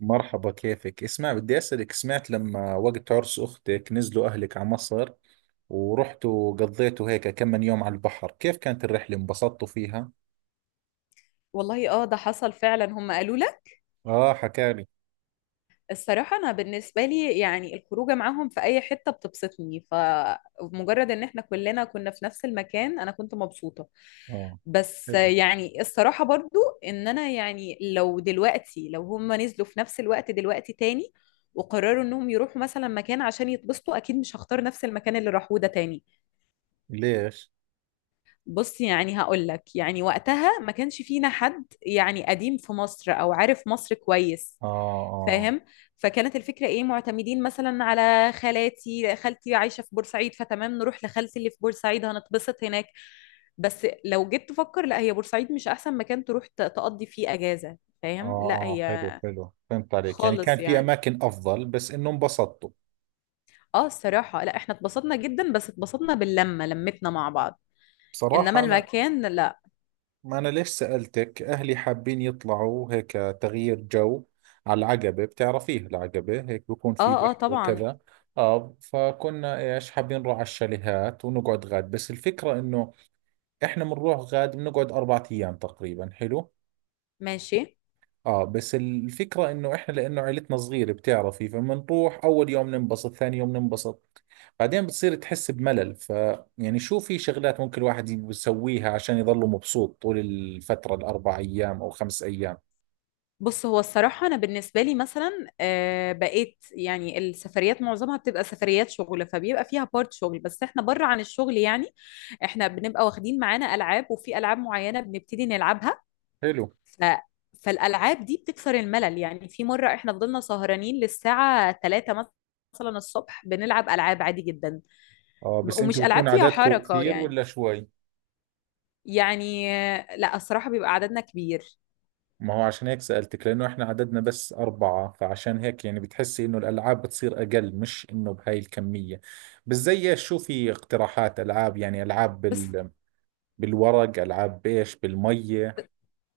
مرحبا، كيفك؟ اسمع، بدي أسألك، سمعت لما وقت عرس أختك نزلوا أهلك على مصر ورحتوا قضيتوا هيك كم من يوم على البحر، كيف كانت الرحلة، انبسطتوا فيها؟ والله ده حصل فعلا، هم قالوا لك. آه، حكالي. الصراحة أنا بالنسبة لي يعني الخروجة معاهم في أي حتة بتبسطني، فمجرد إن احنا كلنا كنا في نفس المكان أنا كنت مبسوطة. آه، بس حلو. يعني الصراحة برضو إن أنا يعني لو دلوقتي لو هم نزلوا في نفس الوقت دلوقتي تاني وقرروا إنهم يروحوا مثلا مكان عشان يتبسطوا، أكيد مش هختار نفس المكان اللي راحوه ده تاني. ليش؟ بص يعني هقول لك، يعني وقتها ما كانش فينا حد يعني قديم في مصر أو عارف مصر كويس، آه، آه. فاهم؟ فكانت الفكره ايه، معتمدين مثلا على خالاتي، خالتي عايشه في بورسعيد فتمام نروح لخالتي اللي في بورسعيد هنتبسط هناك. بس لو جيت تفكر لا، هي بورسعيد مش احسن مكان تروح تقضي فيه اجازه، آه، فاهم؟ لا آه، حلو هي حلو، فهمت عليك، يعني كان خالص في يعني. أماكن أفضل بس إنه انبسطتوا. اه الصراحه لا احنا اتبسطنا جدا، بس اتبسطنا باللمه، لمتنا مع بعض، انما بصراحة أنا. المكان لا. ما أنا ليش سألتك؟ أهلي حابين يطلعوا هيك تغيير جو، على العقبة. بتعرفيها العقبة؟ هيك بكون في اه اه بحر طبعا. وكذا. آه، فكنا إيش حابين نروح على الشاليهات ونقعد غاد، بس الفكرة إنه إحنا بنروح غاد بنقعد 4 أيام تقريبا، حلو. ماشي. اه، بس الفكرة انه احنا لانه عيلتنا صغيرة بتعرفي، فبنروح اول يوم ننبسط، ثاني يوم ننبسط، بعدين بتصير تحس بملل، يعني شو في شغلات ممكن الواحد يسويها عشان يضله مبسوط طول الفترة الاربع ايام او 5 ايام؟ بص، هو الصراحة أنا بالنسبة لي مثلا بقيت يعني السفريات معظمها بتبقى سفريات شغل، فبيبقى فيها بارت شغل. بس احنا بره عن الشغل يعني، احنا بنبقى واخدين معانا ألعاب، وفي ألعاب معينة بنبتدي نلعبها. حلو. ف... فالألعاب دي بتكسر الملل، يعني في مرة احنا فضلنا سهرانين للساعة 3، مثلا الصبح بنلعب ألعاب عادي جدا، اه، بس ومش انتوا بتكون ألعاب فيها عددكم حركة كثير يعني. ولا شوي؟ يعني لا الصراحة بيبقى عددنا كبير. ما هو عشان هيك سألتك، لانه احنا عددنا بس 4، فعشان هيك يعني بتحسي انه الالعاب بتصير اقل، مش انه بهاي الكمية. بس زي ايش؟ شو في اقتراحات العاب؟ يعني العاب بس بالورق، ألعاب بيش بالمية.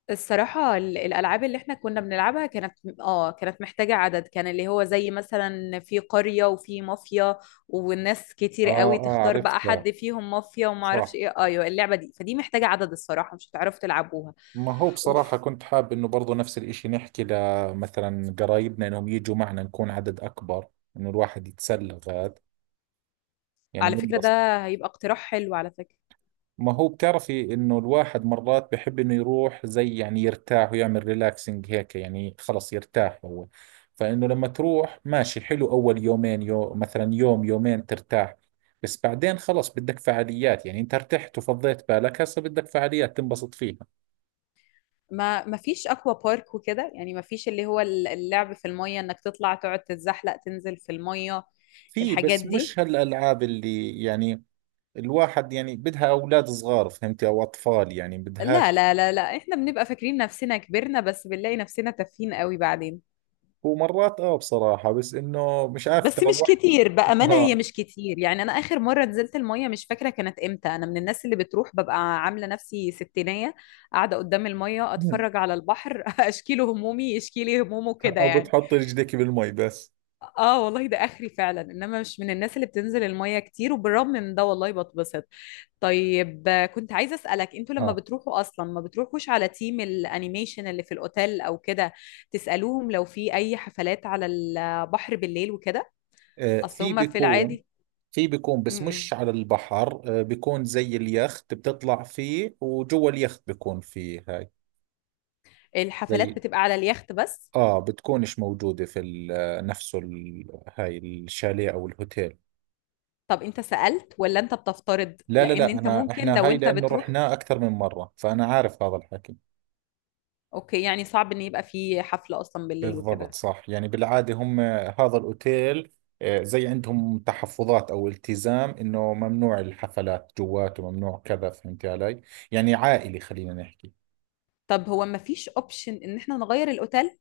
الصراحة الألعاب اللي احنا كنا بنلعبها كانت، اه كانت محتاجة عدد، كان اللي هو زي مثلا في قرية وفي مافيا، والناس كتير آه، قوي آه، تختار بقى عرفتها. حد فيهم مافيا وما اعرفش صح. ايه، ايوه اللعبة دي. فدي محتاجة عدد الصراحة، مش هتعرفوا تلعبوها. ما هو بصراحة اوف، كنت حاب إنه برضو نفس الإشي، نحكي لمثلا قرايبنا إنهم يجوا معنا نكون عدد أكبر، إنه الواحد يتسلى غاد، يعني على من. فكرة ده هيبقى اقتراح حلو على فكرة. ما هو بتعرفي انه الواحد مرات بحب انه يروح زي يعني يرتاح ويعمل ريلاكسنج هيك، يعني خلص يرتاح هو. فانه لما تروح، ماشي حلو اول يومين، مثلا يوم يومين ترتاح، بس بعدين خلص بدك فعاليات، يعني انت ارتحت وفضيت بالك، هسه بدك فعاليات تنبسط فيها. ما فيش اكوا بارك وكده، يعني ما فيش اللي هو اللعب في المية، انك تطلع تقعد تتزحلق تنزل في المية، في الحاجات بس دي. مش هالالعاب اللي يعني الواحد يعني بدها اولاد صغار، فهمتي، او اطفال، يعني لا بدهاش. لا لا لا، احنا بنبقى فاكرين نفسنا كبرنا، بس بنلاقي نفسنا تافهين قوي بعدين. ومرات اه بصراحة، بس انه مش عارف، بس ترى مش الواحد. كتير بأمانة، هي اه. مش كتير، يعني انا اخر مرة نزلت المية مش فاكرة كانت امتى. انا من الناس اللي بتروح ببقى عاملة نفسي ستينية قاعدة قدام المية، اتفرج على البحر اشكيله همومي يشكيلي همومه كده او يعني. بتحط رجلك بالمي بس. اه والله ده اخري فعلا، انما مش من الناس اللي بتنزل المية كتير، وبالرغم من ده والله بتبسط. طيب كنت عايزة اسألك، انتوا لما اه. بتروحوا اصلا ما بتروحوش على تيم الانيميشن اللي في الاوتيل او كده تسألوهم لو في اي حفلات على البحر بالليل وكده؟ اصل في هما في بيكون. العادي. في بيكون بس م-م. مش على البحر، بيكون زي اليخت، بتطلع فيه وجوا اليخت بيكون فيه هاي. الحفلات زي بتبقى على اليخت بس. اه بتكونش موجودة في نفسه هاي الشاليه او الهوتيل. طب انت سألت ولا انت بتفترض؟ لا لا لان لا، انت انا ممكن احنا لو هاي انت لانه بتروح. رحناه اكثر من مرة، فانا عارف هذا الحكي. اوكي، يعني صعب ان يبقى في حفلة اصلا بالليل بالضبط، وكده. صح، يعني بالعادة هم هذا الأوتيل، زي عندهم تحفظات أو التزام إنه ممنوع الحفلات جواته، ممنوع كذا، فهمت علي، يعني عائلي خلينا نحكي. طب هو ما فيش اوبشن ان احنا نغير الاوتيل؟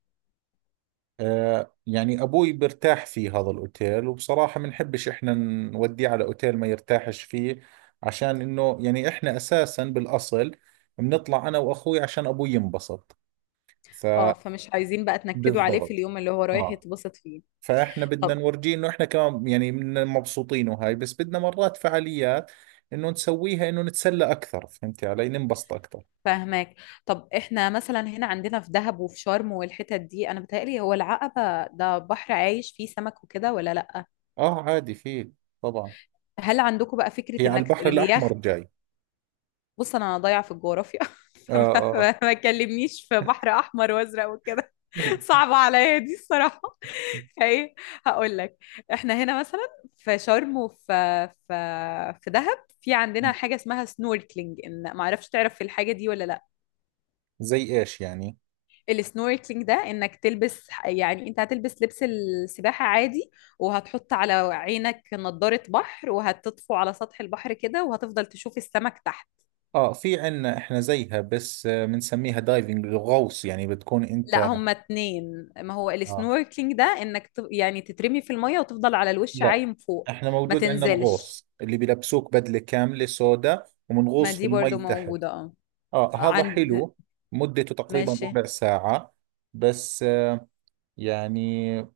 يعني أبوي برتاح في هذا الأوتيل، وبصراحة بنحبش إحنا نوديه على أوتيل ما يرتاحش فيه، عشان إنه يعني إحنا أساسا بالأصل بنطلع أنا وأخوي عشان أبوي ينبسط، اه، فبالضبط. فمش عايزين بقى تنكدوا عليه في اليوم اللي هو رايح آه يتبسط فيه. فاحنا بدنا طب نورجيه انه احنا كمان يعني من مبسوطين وهاي، بس بدنا مرات فعاليات، انه نسويها انه نتسلى اكثر، فهمتي علي، ننبسط اكثر. فاهماك. طب احنا مثلا هنا عندنا في دهب وفي شرم والحتت دي، انا بتهيألي هو العقبة ده بحر عايش فيه سمك وكده، ولا لأ؟ اه عادي، في طبعا. هل عندكم بقى هي فكرة على انك البحر الاحمر اليخت. جاي. بص انا ضايعة في الجغرافيا اه، فما اه. ما تكلمنيش في بحر احمر وازرق وكده صعبة عليا دي الصراحة فايه، هقول لك، احنا هنا مثلا في شرم وفي في في دهب، في عندنا حاجة اسمها سنوركلينج، ان ما اعرفش تعرف في الحاجة دي ولا لا. زي ايش يعني؟ السنوركلينج ده انك تلبس، يعني انت هتلبس لبس السباحة عادي، وهتحط على عينك نضارة بحر، وهتطفو على سطح البحر كده وهتفضل تشوف السمك تحت. اه، في عنا احنا زيها، بس بنسميها دايفنج، الغوص، يعني بتكون لا انت. هما اتنين، ما هو آه. السنوركلينج ده انك يعني تترمي في المية وتفضل على الوش لا. عايم فوق، احنا ما موجود عندنا تنزلش. الغوص اللي بيلبسوك بدلة كاملة سوداء، ما ومنغوص في دي المي برضو تحت. موجودة اه آه، هذا عند. حلو. مدته تقريبا ماشي. ربع ساعة. بس يعني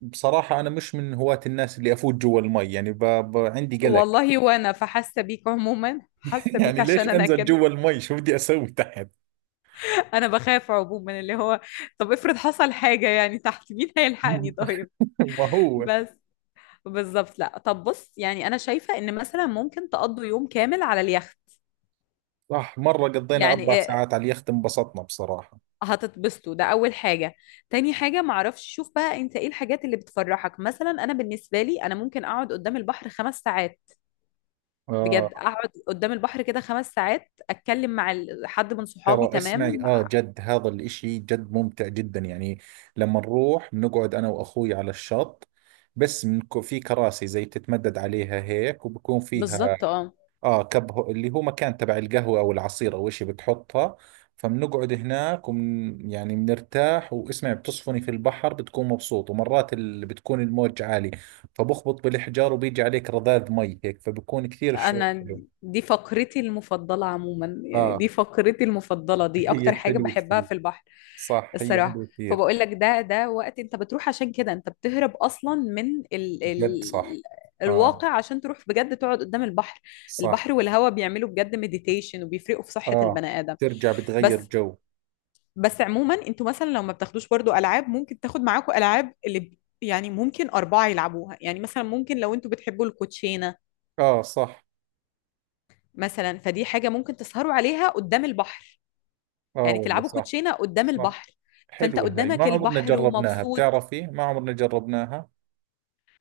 بصراحة أنا مش من هواة الناس اللي أفوت جوا المي، يعني عندي قلق. والله وانا فحاسة بيك عموما، حاسة بيك يعني ليش عشان انا أنزل كده جوا المي؟ شو بدي أسوي تحت؟ انا بخاف عموما اللي هو، طب افرض حصل حاجة يعني تحت، مين هيلحقني طيب؟ ما هو. بس بالظبط، لا طب بص، يعني انا شايفة ان مثلا ممكن تقضوا يوم كامل على اليخت. صح، مرة قضينا يعني أربع إيه، ساعات على اليخت، انبسطنا بصراحة. هتتبسطوا، ده اول حاجة. تاني حاجة معرفش، شوف بقى انت ايه الحاجات اللي بتفرحك. مثلا انا بالنسبة لي انا ممكن اقعد قدام البحر خمس ساعات، آه، بجد اقعد قدام البحر كده خمس ساعات اتكلم مع حد من صحابي ترى اسمعي، تمام. جد هذا الإشي جد ممتع جدا، يعني لما نروح بنقعد أنا وأخوي على الشط، بس في كراسي زي بتتمدد عليها هيك، وبكون فيها بالظبط اه، اه اللي هو مكان تبع القهوة او العصير او اشي بتحطها، فبنقعد هناك ومن يعني بنرتاح. واسمعي، بتصفني في البحر، بتكون مبسوط، ومرات بتكون الموج عالي، فبخبط بالحجار وبيجي عليك رذاذ مي هيك، فبكون كثير الشعور انا حلو. دي فقرتي المفضله عموما، يعني دي اه. فقرتي المفضله، دي هي اكتر حاجه حلوة بحبها كثير. في البحر، صح، هي الصراحه. حلوة كثير. فبقول لك ده وقت انت بتروح عشان كده، انت بتهرب اصلا من ال ال جد صح. اه، الواقع، عشان تروح بجد تقعد قدام البحر. صح. البحر والهواء بيعملوا بجد مديتيشن، وبيفرقوا في صحة اه، البني آدم. ترجع بتغير بس جو. بس عموما انتوا مثلا لو ما بتاخدوش برضو العاب، ممكن تاخد معاكم العاب اللي يعني ممكن اربعه يلعبوها، يعني مثلا ممكن لو انتوا بتحبوا الكوتشينه اه صح. مثلا، فدي حاجه ممكن تسهروا عليها قدام البحر، اه يعني والله، تلعبوا صح، كوتشينه قدام صح. البحر، فانت حلوة هاي، ما قدامك عمرنا البحر جربناها ومبسوط. بتعرفي، ما عمرنا جربناها.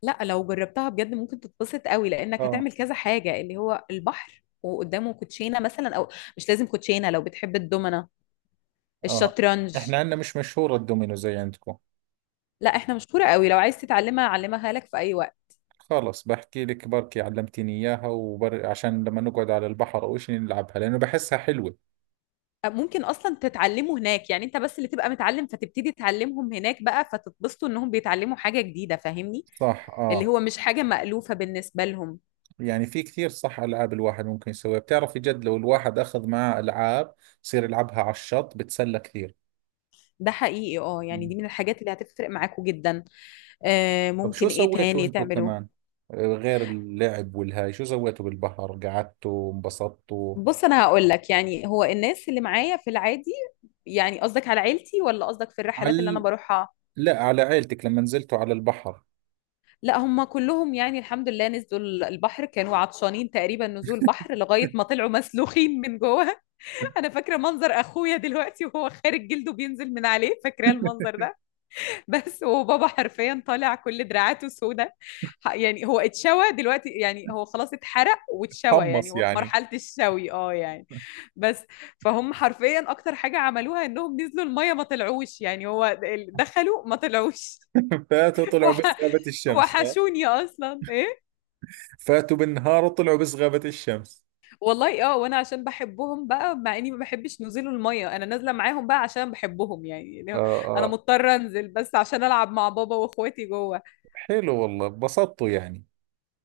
لا لو جربتها بجد ممكن تتبسط قوي، لانك اه، هتعمل كذا حاجه اللي هو البحر وقدامه كوتشينه مثلا، او مش لازم كوتشينه، لو بتحب الدومنه اه. الشطرنج. احنا عندنا مش مشهورة الدومينو زي عندكم. لا احنا مشهوره قوي، لو عايز تتعلمها اعلمها لك في اي وقت. خلص، بحكي لك بركي علمتيني اياها، عشان لما نقعد على البحر او شيء نلعبها، لانه بحسها حلوة. ممكن اصلا تتعلموا هناك، يعني انت بس اللي تبقى متعلم فتبتدي تعلمهم هناك بقى، فتتبسطوا انهم بيتعلموا حاجة جديدة، فاهمني؟ صح. اللي اه، هو مش حاجة مألوفة بالنسبة لهم. يعني في كثير، صح، العاب الواحد ممكن يسويها، بتعرفي جد لو الواحد اخذ معاه العاب، يصير يلعبها على الشط، بتسلى كثير. ده حقيقي اه، يعني مم. دي من الحاجات اللي هتفرق معاكوا جدا. آه طب ممكن شو ايه سويتوا تاني انتوا تعملوه. كمان؟ غير اللعب والهاي، شو سويتوا بالبحر؟ قعدتوا انبسطتوا؟ بص انا هقول لك، يعني هو الناس اللي معايا في العادي، يعني قصدك على عيلتي ولا قصدك في على الرحلات اللي انا ال- بروحها؟ لا، على عيلتك لما نزلتوا على البحر. لا هم كلهم، يعني الحمد لله نزلوا البحر، كانوا عطشانين تقريبا نزول بحر لغاية ما طلعوا مسلوخين من جوه. انا فاكره منظر اخويا دلوقتي وهو خارج جلده بينزل من عليه، فاكره المنظر ده. بس وبابا حرفيا طالع كل دراعاته سوداء، يعني هو اتشوى دلوقتي، يعني هو خلاص اتحرق واتشوى، يعني قمص هو في يعني. مرحله الشوي اه يعني. بس، فهم حرفيا اكتر حاجه عملوها انهم نزلوا الميه ما طلعوش، يعني هو دخلوا ما طلعوش فاتوا طلعوا بس وح- غابة الشمس. اه. وحشوني اصلا. فاتوا بالنهار وطلعوا بس غابة الشمس. والله اه، وانا عشان بحبهم بقى، مع اني ما بحبش نزول الميه، انا نازله معاهم بقى عشان بحبهم يعني اه، يعني انا اه، مضطره انزل بس عشان العب مع بابا واخواتي جوه. حلو والله، انبسطتوا يعني.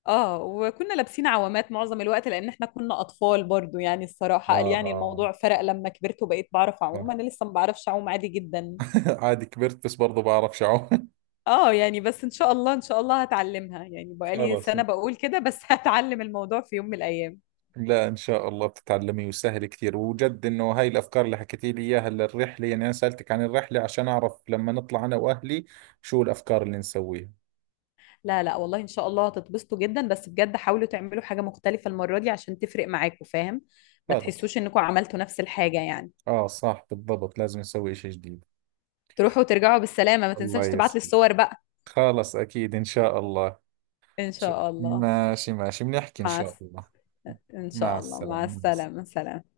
اه وكنا لابسين عوامات معظم الوقت، لان احنا كنا اطفال برضو يعني. اه، الصراحه قال يعني، اه. الموضوع فرق لما كبرت وبقيت بعرف اعوم، آه. انا لسه ما بعرفش اعوم عادي جدا عادي كبرت، بس برضو بعرف شعو. اه يعني. بس ان شاء الله ان شاء الله هتعلمها، يعني بقالي خلاص. سنه بقول كده بس هتعلم الموضوع في يوم من الايام. لا ان شاء الله بتتعلمي، وسهل كثير، وجد انه هاي الافكار اللي حكيتي لي اياها للرحله، يعني انا سالتك عن الرحله عشان اعرف لما نطلع انا واهلي شو الافكار اللي نسويها. لا لا والله ان شاء الله هتتبسطوا جدا، بس بجد حاولوا تعملوا حاجة مختلفة المرة دي عشان تفرق معاكم، فاهم؟ ما خلاص، تحسوش انكم عملتوا نفس الحاجة يعني. اه، صح بالضبط، لازم نسوي شيء جديد. تروحوا وترجعوا بالسلامة، ما الله تنساش تبعت لي يسلمك. الصور بقى. خلاص، اكيد ان شاء الله. ان ش- شاء الله. ماشي ماشي، بنحكي إن مع شاء الس- الله. ان مع شاء الله، مع السلامة، مع السلامة، السلامة. سلام.